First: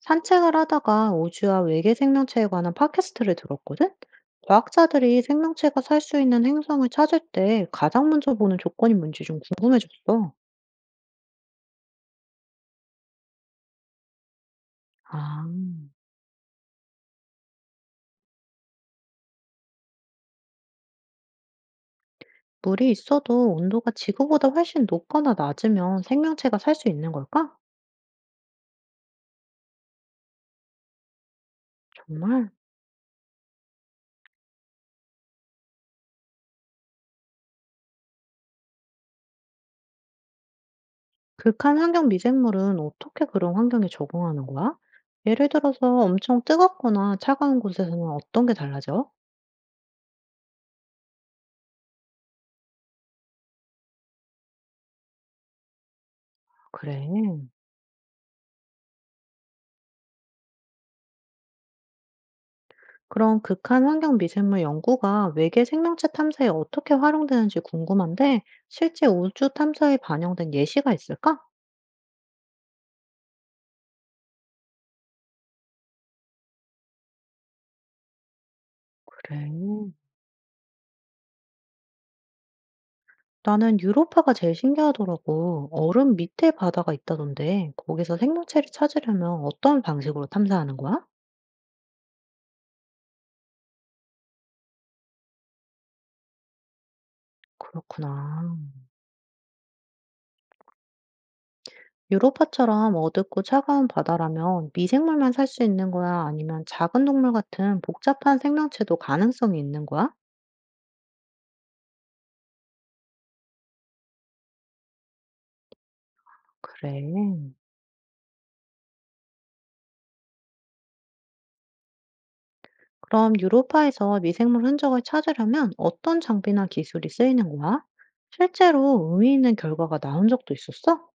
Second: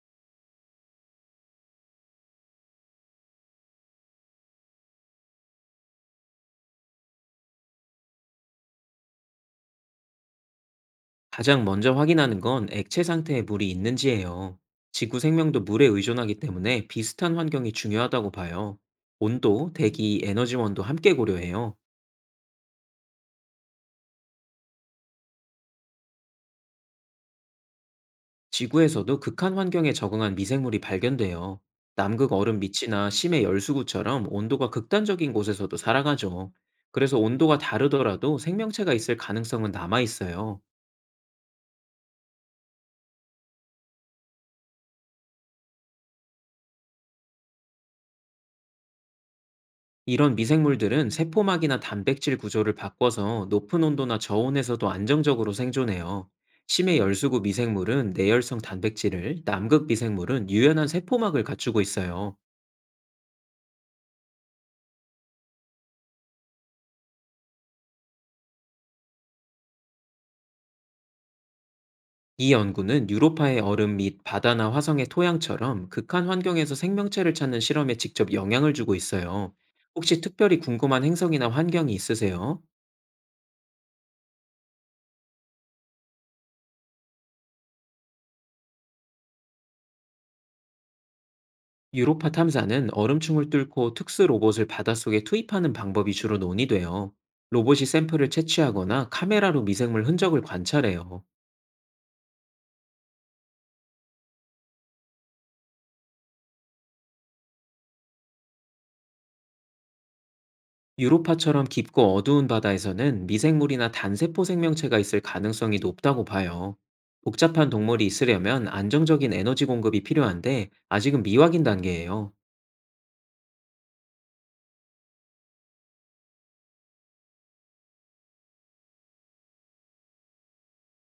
산책을 하다가 우주와 외계 생명체에 관한 팟캐스트를 들었거든? 과학자들이 생명체가 살 수 있는 행성을 찾을 때 가장 먼저 보는 조건이 뭔지 좀 궁금해졌어. 가장 먼저 확인하는 건 액체 상태에 물이 있는지예요. 지구 아, 생명도 물에 의존하기 때문에 비슷한 환경이 중요하다고 봐요. 온도, 대기, 에너지원도 함께 고려해요. 물이 있어도 온도가 지구보다 훨씬 높거나 낮으면 생명체가 살 수 있는 걸까? 지구에서도 극한 환경에 적응한 미생물이 발견돼요. 남극 정말? 얼음 밑이나 심해 열수구처럼 온도가 극단적인 곳에서도 살아가죠. 그래서 온도가 다르더라도 생명체가 있을 가능성은 남아 있어요. 극한 환경 미생물은 어떻게 그런 환경에 적응하는 거야? 예를 들어서 엄청 뜨겁거나 차가운 곳에서는 어떤 게 달라져? 이런 미생물들은 세포막이나 단백질 구조를 바꿔서 높은 온도나 저온에서도 안정적으로 생존해요. 심해 열수구 그래. 미생물은 내열성 단백질을, 남극 미생물은 유연한 세포막을 갖추고 있어요. 그럼 극한 환경 미생물 연구가 외계 생명체 탐사에 어떻게 활용되는지 궁금한데, 실제 우주 탐사에 반영된 예시가 있을까? 이 연구는 유로파의 얼음 및 바다나 화성의 토양처럼 극한 환경에서 생명체를 찾는 실험에 직접 영향을 주고 그래. 있어요. 혹시 특별히 궁금한 행성이나 환경이 있으세요? 나는 유로파가 제일 신기하더라고. 얼음 밑에 바다가 있다던데, 거기서 생명체를 찾으려면 어떤 방식으로 탐사하는 거야? 유로파 탐사는 얼음층을 뚫고 특수 로봇을 바닷속에 투입하는 방법이 주로 논의돼요. 로봇이 샘플을 그렇구나. 채취하거나 카메라로 미생물 흔적을 관찰해요. 유로파처럼 어둡고 차가운 바다라면 미생물만 살 수 있는 거야? 아니면 작은 동물 같은 복잡한 생명체도 가능성이 있는 거야? 유로파처럼 깊고 어두운 바다에서는 미생물이나 단세포 생명체가 있을 가능성이 높다고 봐요. 그래. 복잡한 동물이 있으려면 안정적인 에너지 공급이 필요한데 아직은 미확인 단계예요. 그럼 유로파에서 미생물 흔적을 찾으려면 어떤 장비나 기술이 쓰이는 거야? 실제로 의미 있는 결과가 나온 적도 있었어?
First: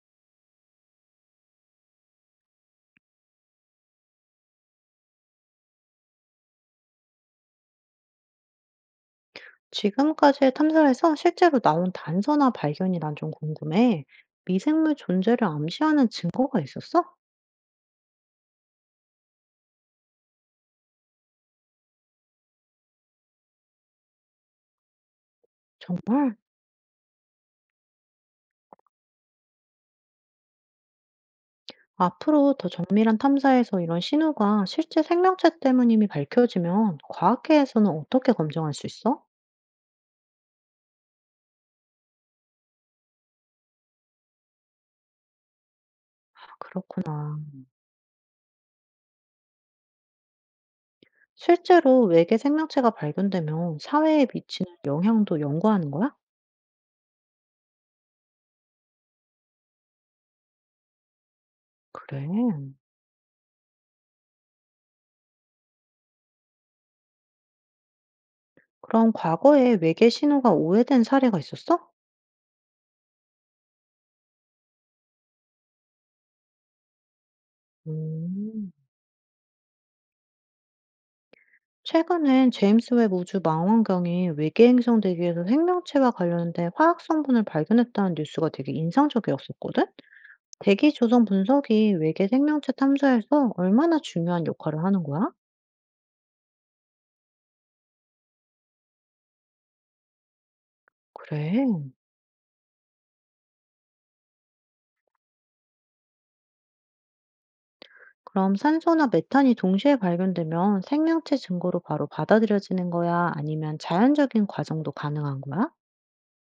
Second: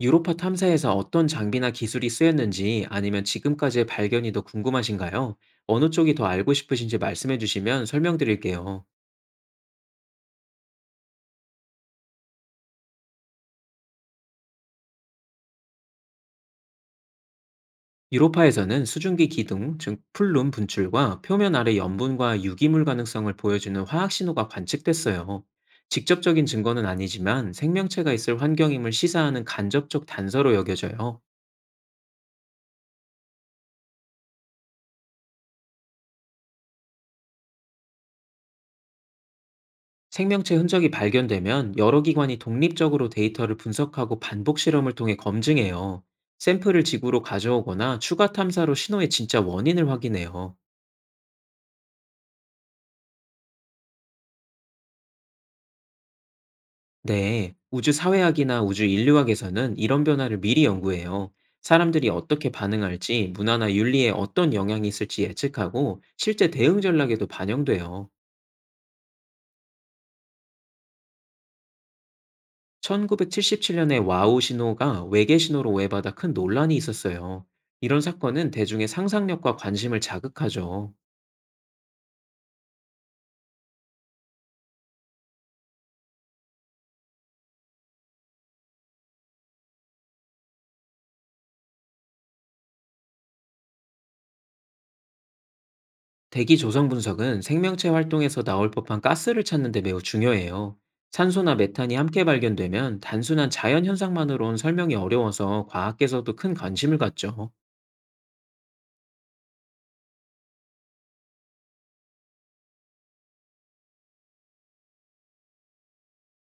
유로파 탐사에서 어떤 장비나 기술이 쓰였는지 아니면 지금까지의 발견이 더 궁금하신가요? 어느 쪽이 더 알고 싶으신지 말씀해 주시면 설명드릴게요. 지금까지의 탐사에서 실제로 나온 단서나 발견이 난 좀 궁금해. 미생물 존재를 암시하는 증거가 있었어? 유로파에서는 수증기 기둥, 즉 풀룸 분출과 표면 아래 염분과 유기물 가능성을 보여주는 화학 신호가 관측됐어요. 정말? 직접적인 증거는 아니지만 생명체가 있을 환경임을 시사하는 간접적 단서로 여겨져요. 앞으로 더 정밀한 탐사에서 이런 신호가 실제 생명체 때문임이 밝혀지면 과학계에서는 어떻게 검증할 수 있어? 생명체 흔적이 발견되면 여러 기관이 독립적으로 데이터를 분석하고 반복 실험을 통해 검증해요. 아, 샘플을 지구로 그렇구나. 가져오거나 추가 탐사로 신호의 진짜 원인을 확인해요. 실제로 외계 생명체가 발견되면 사회에 미치는 영향도 연구하는 거야? 네, 우주 사회학이나 우주 인류학에서는 이런 변화를 미리 연구해요. 사람들이 그래. 어떻게 반응할지, 문화나 윤리에 어떤 영향이 있을지 예측하고 실제 대응 전략에도 반영돼요. 그럼 과거에 외계 신호가 오해된 사례가 있었어? 1977년에 와우 신호가 외계 신호로 오해받아 큰 논란이 있었어요. 이런 사건은 음. 대중의 상상력과 관심을 자극하죠. 최근엔 제임스 웹 우주 망원경이 외계 행성 대기에서 생명체와 관련된 화학 성분을 발견했다는 뉴스가 되게 인상적이었었거든? 대기 조성 분석이 외계 생명체 탐사에서 얼마나 중요한 역할을 하는 거야? 대기 조성 분석은 생명체 활동에서 나올 법한 가스를 찾는 데 매우 중요해요. 산소나 그래. 메탄이 함께 발견되면 단순한 자연 현상만으로는 설명이 어려워서 과학계에서도 큰 관심을 갖죠. 그럼 산소나 메탄이 동시에 발견되면 생명체 증거로 바로 받아들여지는 거야? 아니면 자연적인 과정도 가능한 거야?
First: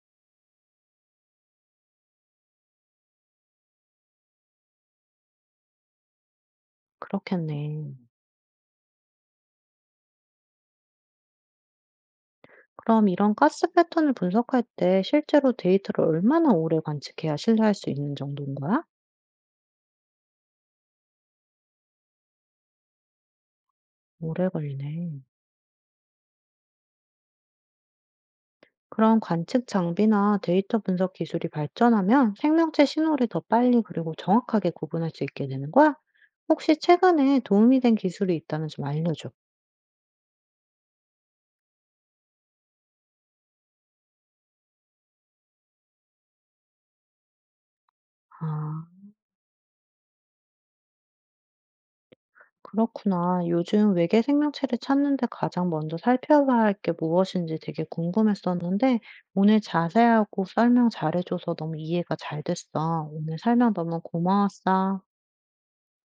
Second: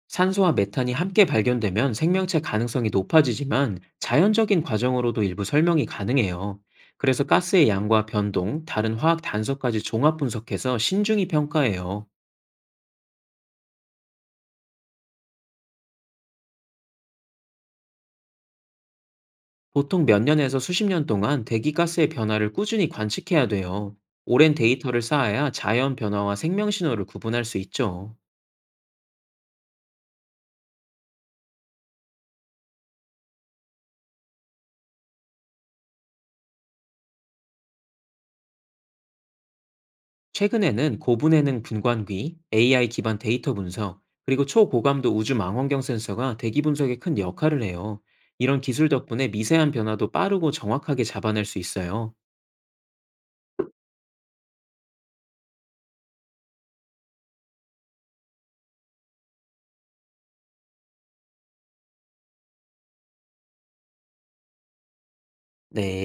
산소와 메탄이 함께 발견되면 생명체 가능성이 높아지지만 자연적인 과정으로도 일부 설명이 가능해요. 그래서 가스의 그렇겠네. 양과 변동, 다른 화학 단서까지 종합 분석해서 신중히 평가해요. 그럼 이런 가스 패턴을 분석할 때 실제로 데이터를 얼마나 오래 관측해야 신뢰할 수 있는 정도인 거야? 보통 몇 년에서 수십 년 동안 대기가스의 변화를 꾸준히 관측해야 돼요. 오래 오랜 데이터를 걸리네. 쌓아야 자연 변화와 생명 신호를 구분할 수 있죠. 그런 관측 장비나 데이터 분석 기술이 발전하면 생명체 신호를 더 빨리 그리고 정확하게 구분할 수 있게 되는 거야? 혹시 최근에 도움이 된 기술이 있다면 좀 알려줘. 최근에는 고분해능 분광기, AI 기반 데이터 분석, 그리고 초고감도 우주 망원경 센서가 대기 분석에 큰 역할을 해요. 이런 아. 기술 덕분에 미세한 변화도 빠르고 정확하게 잡아낼 수 있어요. 그렇구나. 요즘 외계 생명체를 찾는데 가장 먼저 살펴봐야 할 게 무엇인지 되게 궁금했었는데, 오늘 자세하고 설명 잘해줘서 너무 이해가 잘 됐어. 오늘 설명 너무 고마웠어. 네.